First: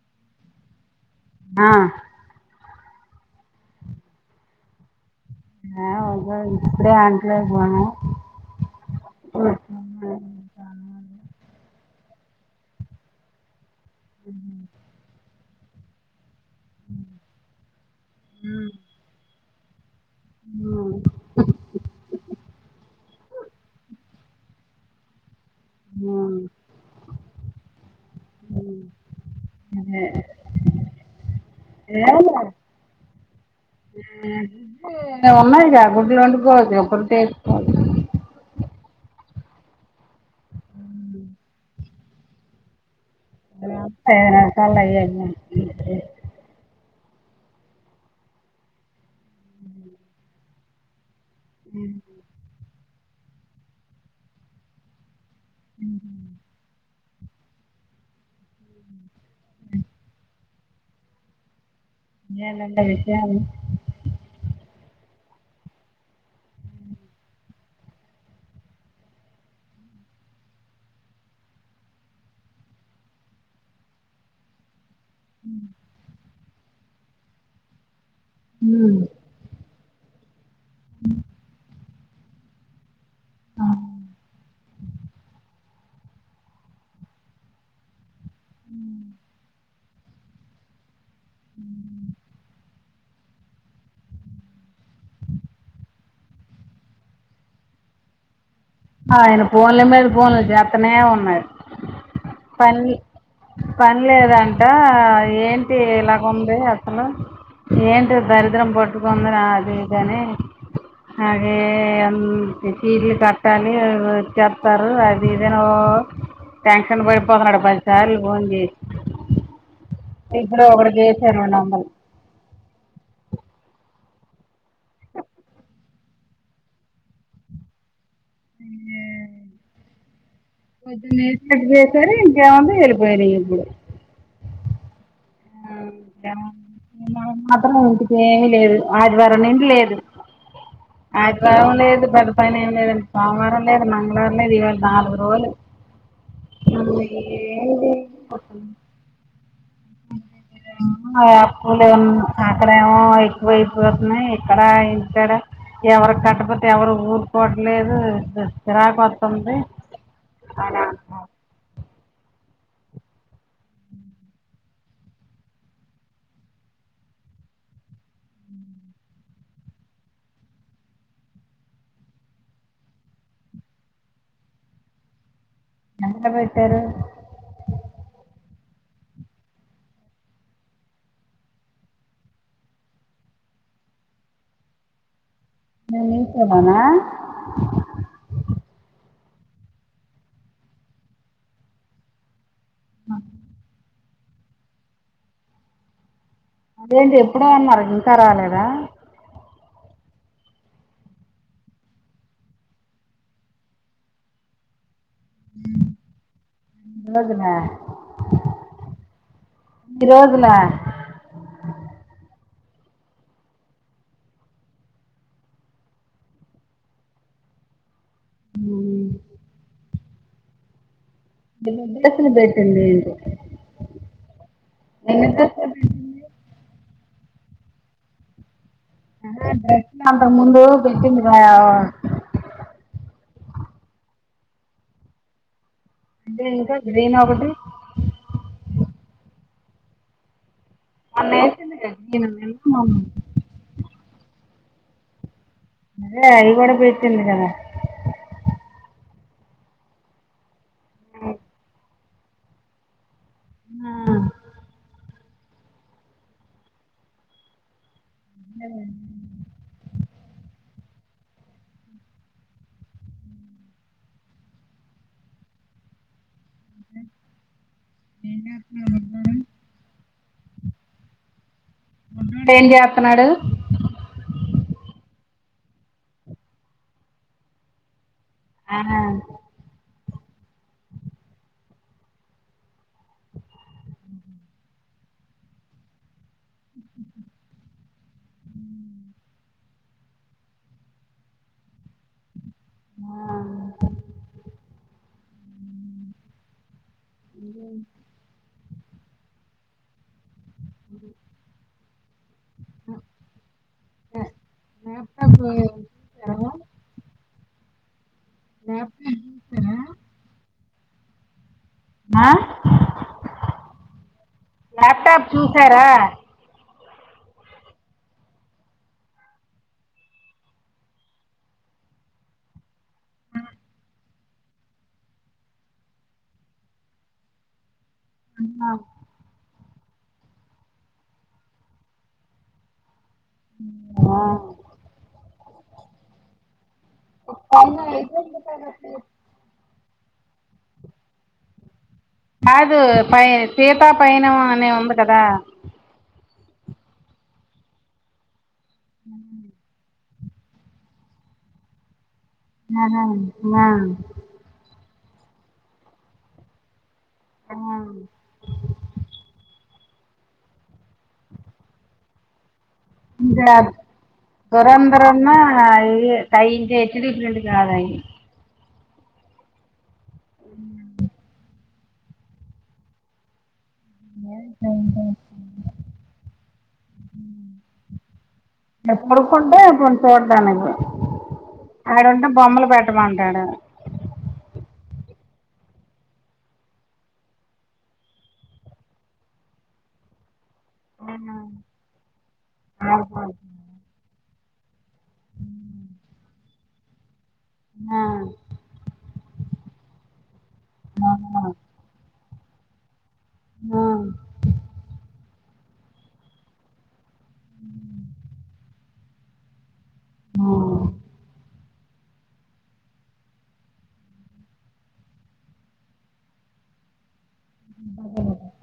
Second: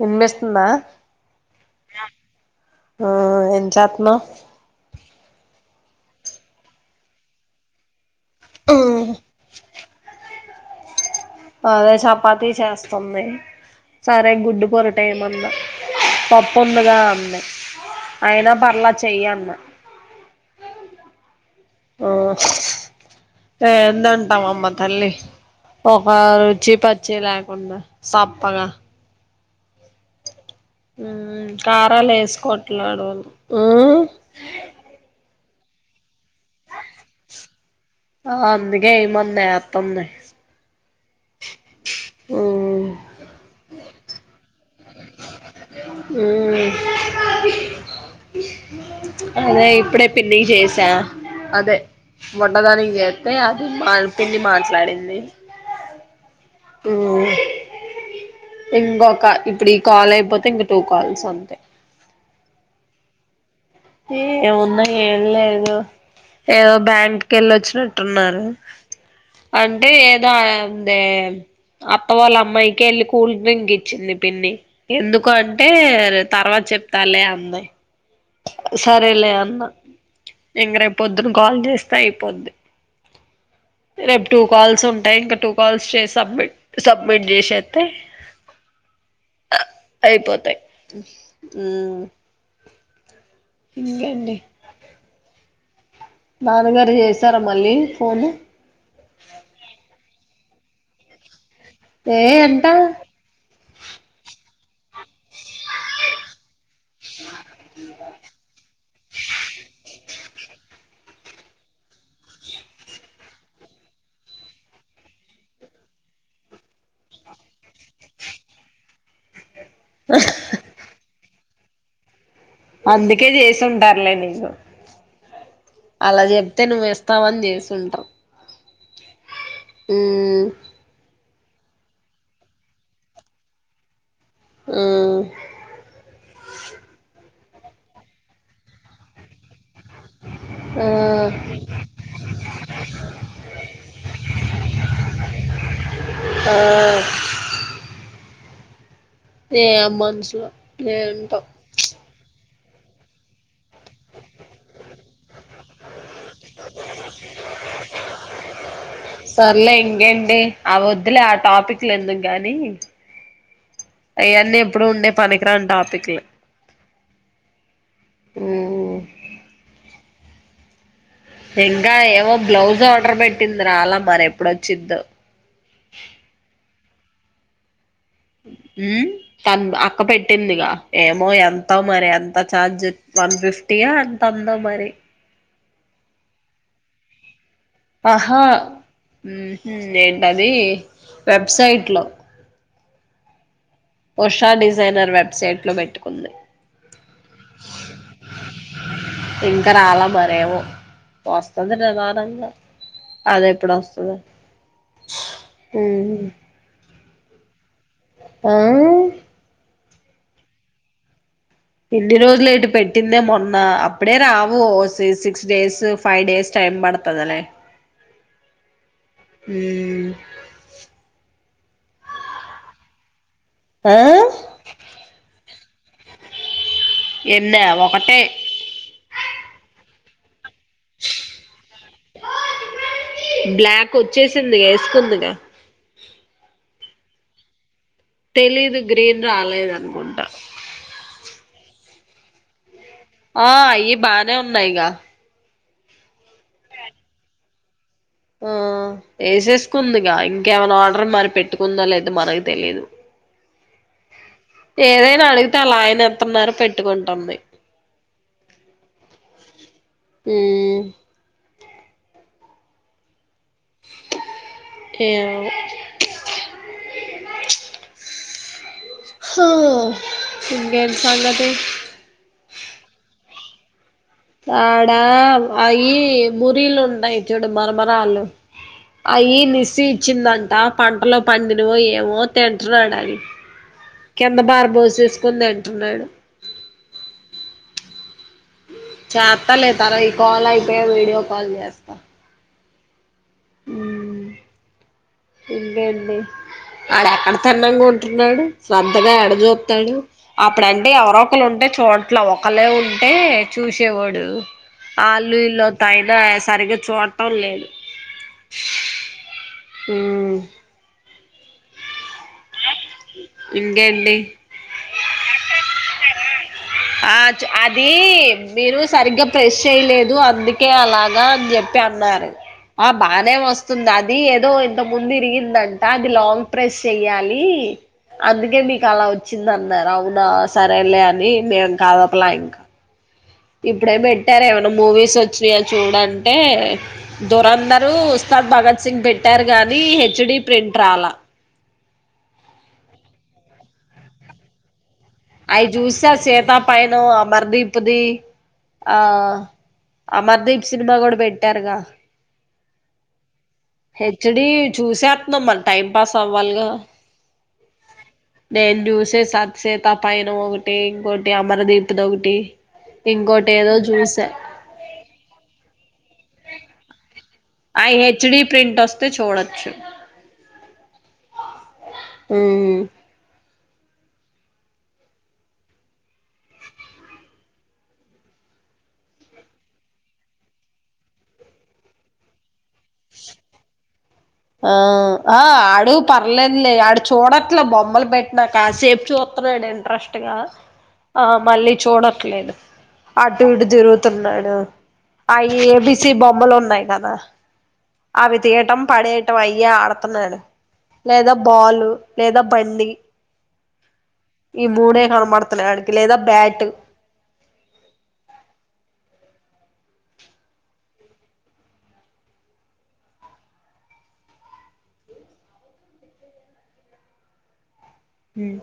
వినిపిస్తుందా ఆ ఆ ఏం చత్నవ్ ఆ [unintelligible] ఇప్పుడే అంట్లు అయిపోయినాయి ఉహు అదే చపాతి చేస్తుంది సరే గుడ్డు పరోటా ఏమన్నా పప్ పొందుగా ఉన్నాయి అయినా పర్లే చెయ్యి అన్న ఆ ఓ ఎందంట మమ్మ తల్లీ ఒక రుచి పచ్ చి లేకుండా సప్పగా అదే ఉమ్ కారాలు వేసుకోవట్లే రోల్ నాయనా గుడ్లు ఉన్నాయి గా గుడ్లు వండుకోవచ్చు పొరటు [unintelligible] ఆ అందుకే ఏయమన్నా ఏత్తంది హ్మ్ ఏత్తె నిమిషాల్లో అయ్యేనా హ్మ్ [unintelligible] అదే ఇప్పుడే పిన్ని గి చేసా అదే బుడ్డ దాని ఏత్తె అది మాల్ పిన్ని మాట్లాడింది హ్మ్ హు హ్మ్ ఇంగొక ఇప్పుడు ఈ కాల్ అయిపోతే ఇంకా టూ కాల్స్ అంతే ఇంగేందంట విషయాలు ఏ ఏమున్నా ఏం లేదు ఏదో బ్యాంక్ కెల్లోచ్చు వచ్చినట్టున్నారు అంటే ఏదో అదే అత్త వాళ్ళ అమ్మాయికి వెళ్ళి కూల్ డ్రింక్ ఇచ్చింది పిన్ని ఎందుకు అంటే అర్ తర్వాత చెప్తాలే అంది. సరేలే అన్నా ఇంగ రేప్పొద్దున కాల్ జేస్ తయ్ పోద్ది రేపు టూ కాల్స్ ఉంటాయి ఇంకా టూ కాల్స్ చే సబ్మిట్ సబ్మిట్ జేసేత్తె అయిపోతాయ్ హ్మ్ ఇంగేంది నాన్నగారు చేసారా మళ్ళీ ఫోన్ ఆయన పోన్ల మీద పోన్లు చేత్తనే ఉన్నాడు. ఏ ఎంతా పన్లేదం అంటా ఏంటి ఇలాగ ఉంది అసలు ఏంటి దరిద్రం పట్టుకుందని అది ఇది అని అగే అం ఛీర్ల ట్టాలి అ వొచ్చేత్తారు అది ఇదని ఓ టెన్షన్ పడిపోతున్నాడు పదిసార్లు ఫోన్ చేసి ఇప్పుడు ఒకడ చెసాడు ఉండాలి అందుకే చేసుంటార్లే నీకు అలా చెప్తే నువ్ ఇస్తావ అని చేసుంటర్ హ్మ్ పొద్దున్నే నీకి జేసారు ఇంకేముంది ఎల్లిపోయినయ్ ఇప్పుడు ఆహ్ [unintelligible] మాత్రం ఇంటికి ఏమి లేదు ఆదివారం నుండి లేదు ఆదివారం లేదు పెద్ద పైన ఏం లేదండి సోమవారం లేదు మంగళవారం లేదు ఇవాళ నాలుగు రోలు ఏంది ఏం మనుషులో ఏంటో అప్పులు అక్కడేమో ఎక్కువైపోతున్నయి ఇక్కడ ఇక్కడ ఎవరు కట్టపోతే ఎవరు ఊరుకోట్లేదు చిరాకొతుంది సర్లే ఇంకేంటి ఆ అని వద్దులే అంటాడా ఆ టాపిక్లు ఎందుకు కానీ అయన్ని ఎప్పుడు ఉండే పనికిరాని టాపిక్లే ఇంకా ఏమో బ్లౌజ్ ఆర్డర్ పెట్టింద్ రాలా మరి ఎప్పుడొచ్చిదో ఎంత పెట్టారు ఉహ్ తన్ అక్క పెట్టిందిగా ఏమో ఎంత మరి ఎంత ఛార్జ్ వన్ ఫిఫ్టీయా ఎంతందో మరి నేనే ఇసబనా ఆహా ఉహు ఏంటది వెబ్సైట్లో అ ఉషా డిజైనర్ వెబ్సైట్ లొ పెట్టుకుంది అదేంటి ఎప్పుడో అన్నారు ఇంకా రాలేదా ఇంక రాలా మరేమో వస్తుంది నిధానంగా అది ఎప్పుడు వస్తదో మ్ ఉన్నదునా ఉమ్ రోజుల ఎన్ని రోజులేంటి పెట్టిందే మొన్న అప్పుడే రావు ఓ six days five days time పడతదిలే ఉమ్ ఇంటి దగ్గర పెట్టిందెంటో ఆ డ్రెస్సులు ఎన్న ఒకటే డ్రెస్ కంటే ముందు పెట్టింది రా బ్లాక్ వచ్చేసిందిగా వేసుకుందిగా అంటే ఇంకా గ్రీన్ ఒకటి తెలీదు గ్రీన్ రాలేదు అనుకుంటా మొన్న [unintelligible] ఆ అయి బానే ఉన్నాయిగా అదే అయిగూడ పెట్టిందిగా ఆ వేసేసుకుందిగా ఇంకేమైనా మరి పెట్టుకుందో లేదో మనకి తెలిదు ఆ, ఏదైనా అడిగి తే అలా ఆయన ఎత్తున్నారు పెట్టుకుంటుంది ఉమ్ ఏమో ఏం చేస్తున్నాడు బుడ్డోడు హ ఇంకేంటి సంగతి ఏం చేతున్నాడు. ఆడా అవి పూరీలు ఉంటాయి. చూడు మరమరాలు ఆ అయి నిసి చ్చిందంట పంటలో పండినవో ఏమో తింటున్నాడు. అవి కింద పార బోసేసుకొని తింటున్నాడు చేస్తా లే తార ఈ కాల్ అయి పోయాక వీడియో కాల్ చేస్తా ఆ ఉమ్ ఇంకేంటి వాడేక్కడ తిన్నంగా ఉంటున్నాడు. శ్రద్ధగా ఎడ చూతాడు. అప్పుడంటే ఎవరో ఒకరు ఉంటే చూడ్ ట్లావు ఒక్కలే ఉంటే చూసేవాడు ల్యాప్టాప్ ఆల్లు ఈల్లు [unintelligible] చూసారా సరిగా చూ పర్లేదు. లాప్టాప్ చూశారా ఆ ఇంకేంటి ల్యాప్ టాప్ చూసారా. ఆ చ్ అది మీరు సరిగ్గా ప్రెస్ చెయ్యలేదు. అందుకే అలాగా అని చెప్పి అన్నారు ఆ బానే వస్తుంది అది ఏదో ఇంత ముందు ఇరిగిందంట అది లాంగ్ ప్రెస్ చెయ్యాలి. అందుకే ఆహా. మీకు అలా వచ్చింది. నన్నారు అవునా సరేలే అని మేం కాద్ ఒక ల ఇప్పుడే ఆ పెట్టారు. ఏమన్నా మూవీస్ వచ్చినాయా చూడంటే దురంధరూ ఉస్తాద్ భగత్ సింగ్ పెట్టారు కానీ హెచ్ డి ప్రింట్ రాలా కాదు పై సీతా పయనం అనీ ఒకటి అయి జూసా సీతా పయనం ఆ మర్ది ఇప్పుది. ఆ అమర్దీప్ సినిమా కూడా పెట్టారుగా. ఆహా హెచ్ డి చూసేత్నాం మల్ టైం పాస్ అవ్వాలిగా. ఆ ఆ నేన్ జూసేసా. తపయనం ఒకటి ఇంకోటి అమర దీప్ ది ఒకటి. ఇంకోటి ఇంకా ఏదో చూసా దురంద్రన్నూ అయ్. అయి ఇంకా హెచ్డి ఆ కాదయి హెచ్ డి ప్రింట్ ఒస్త్ తే చూడొచ్చు ఉ ఊమ్ ఊమ్ ఊమ్ ఆడ్పడుకుంటే పోని చూడ్డానికి కూడా ఆడుంటే బొమ్మలు పెట్టమంటాడు ఆ ఆ ఆడు పర్లేదులే ఆడు చూడట్లే బొమ్మలు పెట్ట్నా కాసేప్ చూస్తన్నాడు ఇంట్రెస్ట్గా ఆ మళ్ళీ చూడట్లేదు ఆ అటు ఇటు తిరుగుతు త్తున్నాడు అ ఏబిసి బొమ్మలు ఉన్ తాయి గదా ఆ అవి తీయటం పడేయటం అయ్యే ఆడతున్నాడు లేదా బాలు లేదా బండి ఈ మూడే కనబడ్త్ తున్నాయి ఆడికి లేదా బ్యాట్ ఆ ఆ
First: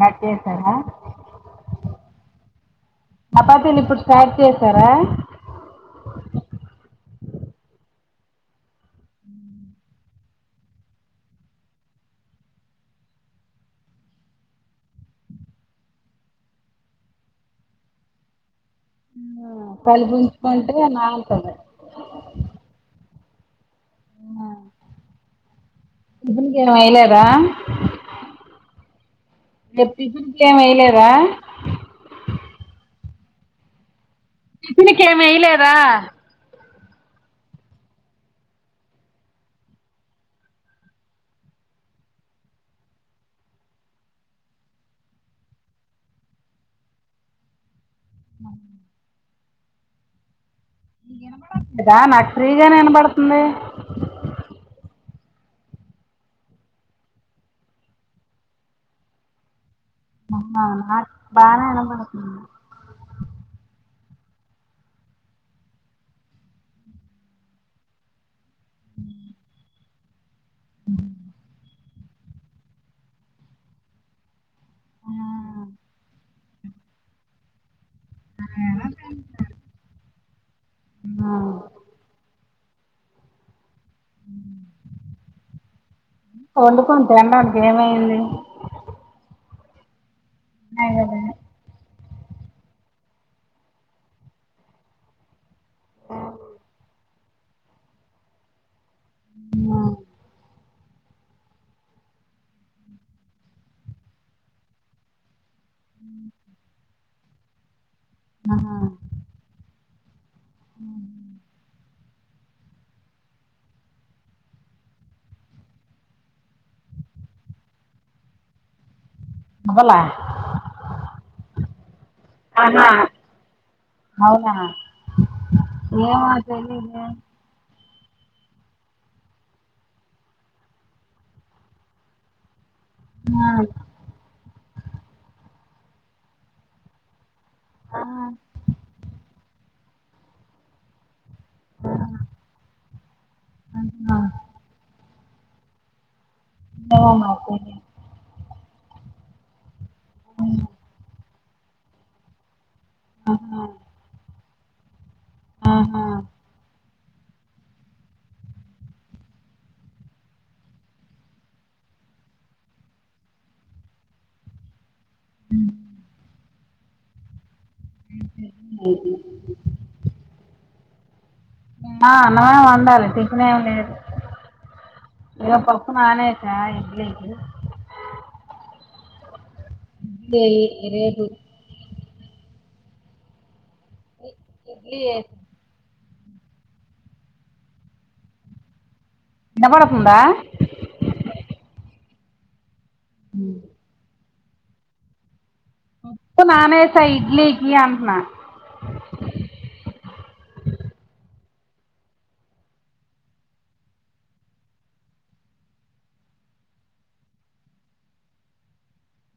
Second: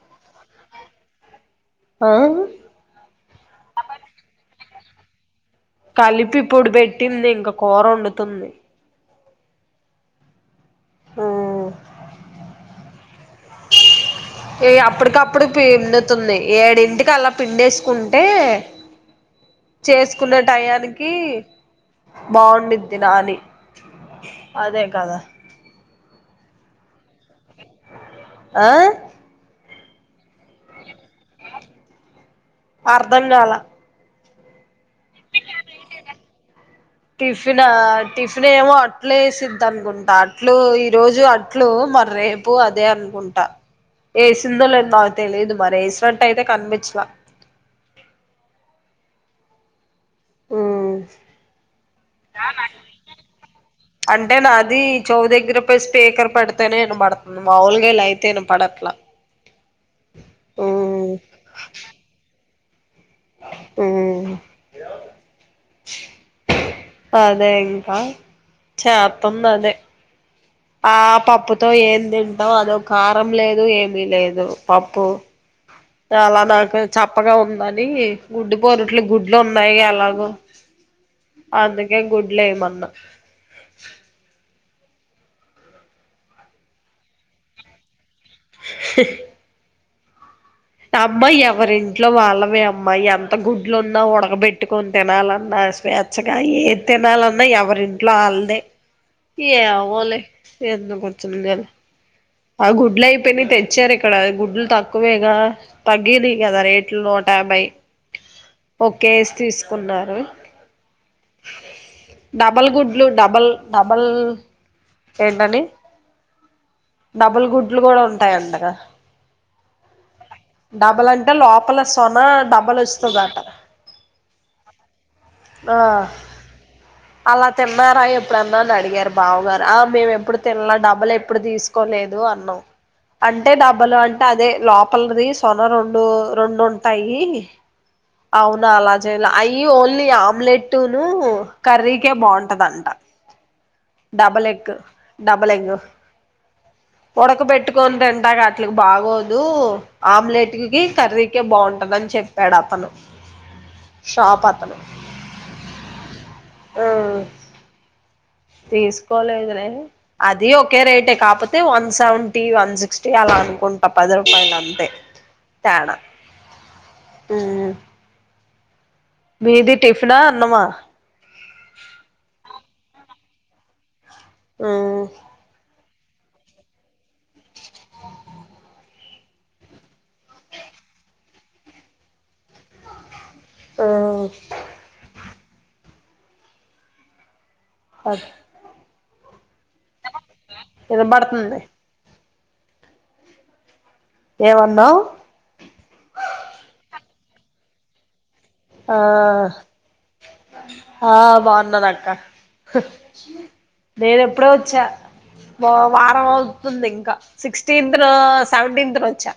రాట్తారా [inaudible] ఆ ఆపాతను ఇప్పుడు స్టార్ట్ చేస్త సరే కలిపి ఇప్పుడు పెట్టింది ఇంకా కూర వండుతుంది ఆహ ఏ అప్పటికప్పుడు పిండుతుంది ఏడింటికి అలా పిండేసుకుంటే కలుపు చేసుకునే ఉంచుకుంటే టయానికి నానుతది బాగుంద్ది నాని అదే కదా ఇప్పుక ఏ వయలేదా ఆ పిజంట్లు ఏమియలేదా అర్ధం కల ఇతనికి ఏమి వయలేదా టిఫిన్ టిఫిన్ ఏమో అట్లు వేసిది అనుకుంటా అట్లు ఈ రోజు అట్లు మరి రేపు అదే అనుకుంటా వేసిందో లేదో నాకు తెలిదు మరి వేసినట్టు అయితే కనిపించలా బ ననబడ కదా నాకు ఫ్రీగానే వినబడుతుంది దగ్గరయి స్పీకర్ పెడితేనే నన పడుతును మాములుగాలా అయితేన పడట్లా అ నా బానే వినపడుతుంది ఆ అదే ఇంకా చాత్తంది అదే ఆ పాప్పుతో ఏ తింటావు అదో కారం లేదు ఏమిీ లేదు పప్పు ఆ చాలా నాకు చప్పగా ఉంది గుడ్డు పోరుట్లు గుడ్లు ఉన్నాయి ఎలాగో ఆ! అందుకే గుడ్ ఏమన్నా వండుకుని తడానికి ఏమైంది ఉన్నాయి కదా అబ్బాయి ఎవరీ ఇంట్లో వాళ్ళవే అమ్మాయి ఎంత గుడ్లు ఉన్నా ఉడగబెట్టుకొని తినాలన్నా స్వేచ్ఛగా ఏ తినాలన్నా ఎవరింట్లో వాళ్లే ఆ ఏమో లే ఎందుకు ఒచ్చింది లే ఆ గుడ్లు అయిపోయినా తెచ్చారు ఇక్కడ గుడ్లు తక్కువేగా తగ్గింది కదా రేట్లు యాభై ఓకే కున్నారు హమ్ డబల్ గుడ్లు డబల్ డబల్ ఏంటని డబుల్ గుడ్లు కూడా ఉంటాయి అంటగా అవ్వలా డబుల్ అంటే లోపల సొన డబుల్ ఆహా వస్తాది ఆట అవునా ఆ ఏమో తెలీదే అలా తీ థీన్నారా ఎప్పుడన్నా అని అడిగారు బావుగారు ఆ మేము ఎప్పుడు తినలే డబుల్ ఎప్పుడు తీసుకు కోలేదు అన్నావ్ ఆ అంటే డబ్బలు అంటే అదే లోప సొన రెండు రెండు ఉంటాయి ఆ అవునా అలజెల అయి ఓన్లీ ఆమ్లెట్నును కర్రీకే బాగుంటదంట ఆహా డబల్ ఎగ్ డబల్ ఎగ్ ఏమో మరి ఉడక తెలీదు పెట్టుకని తినడానికి ఉట్లు బాగోదు ఆమ్లేెట్కి కర్రీ కీ కే బాగుంటందని చెప్పాడు అతను ఆ [unintelligible] ఆహా ఆ తీసుకోలేదు లే అది ఒకే రేటే కాకపోతే వన్ సెవెంటీ వన్ సిక్స్టీ అలా అనుకుంటా పది రూపాయలు అంతే తేడ ఉ ఇది. మీది టిఫనా అన్నమా ఆ అన్నమే వండాలి లే అ లే అద మ్మ్ ఏ ప [unintelligible] రేపు ఆ ఇడ్లీ ఎ అ వినపడుతుందా వినబడుతుంది ఉ ఏమనావ్ [unintelligible] నానేసా ఇడ్లీకి [unintelligible] ఆ ఆ బ నేను ఎప్పుడో వచ్చా వారం అవుతుంది ఇంకా సిక్స్టీన్త్ ను సెవెన్త్ ను వచ్చా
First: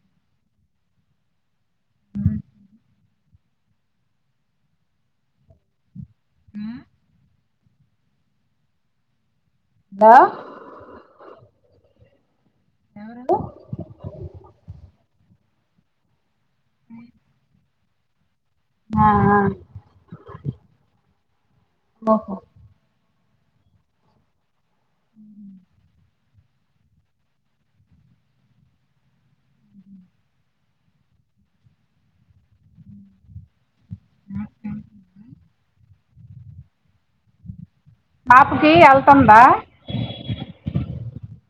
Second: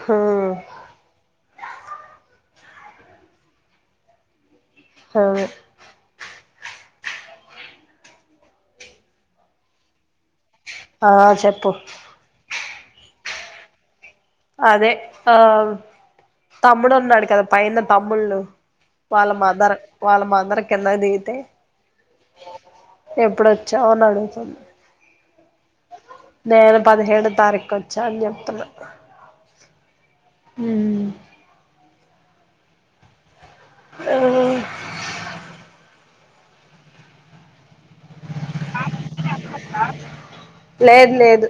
హ ఆ సరే ఉ దా ఆ చెప్పు ఎవరోళ్ళు అదే ఆ తమ్ముడునాడు కదా పైన తమ్ముళ్ళు ఆ వాళ్ళ ఆ మదర్ వాళ్ళ మదర్ కిందికి దిగ్ ఓహో ఎప్పుడొచ్చావ్ అని అడుగుతుంది నేను పదిహేడు తారీకు వచ్చా అని చెప్తున్న అవు పాపుకి వెళ్తుందా లేదు లేదు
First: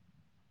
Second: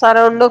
సరే ఉండు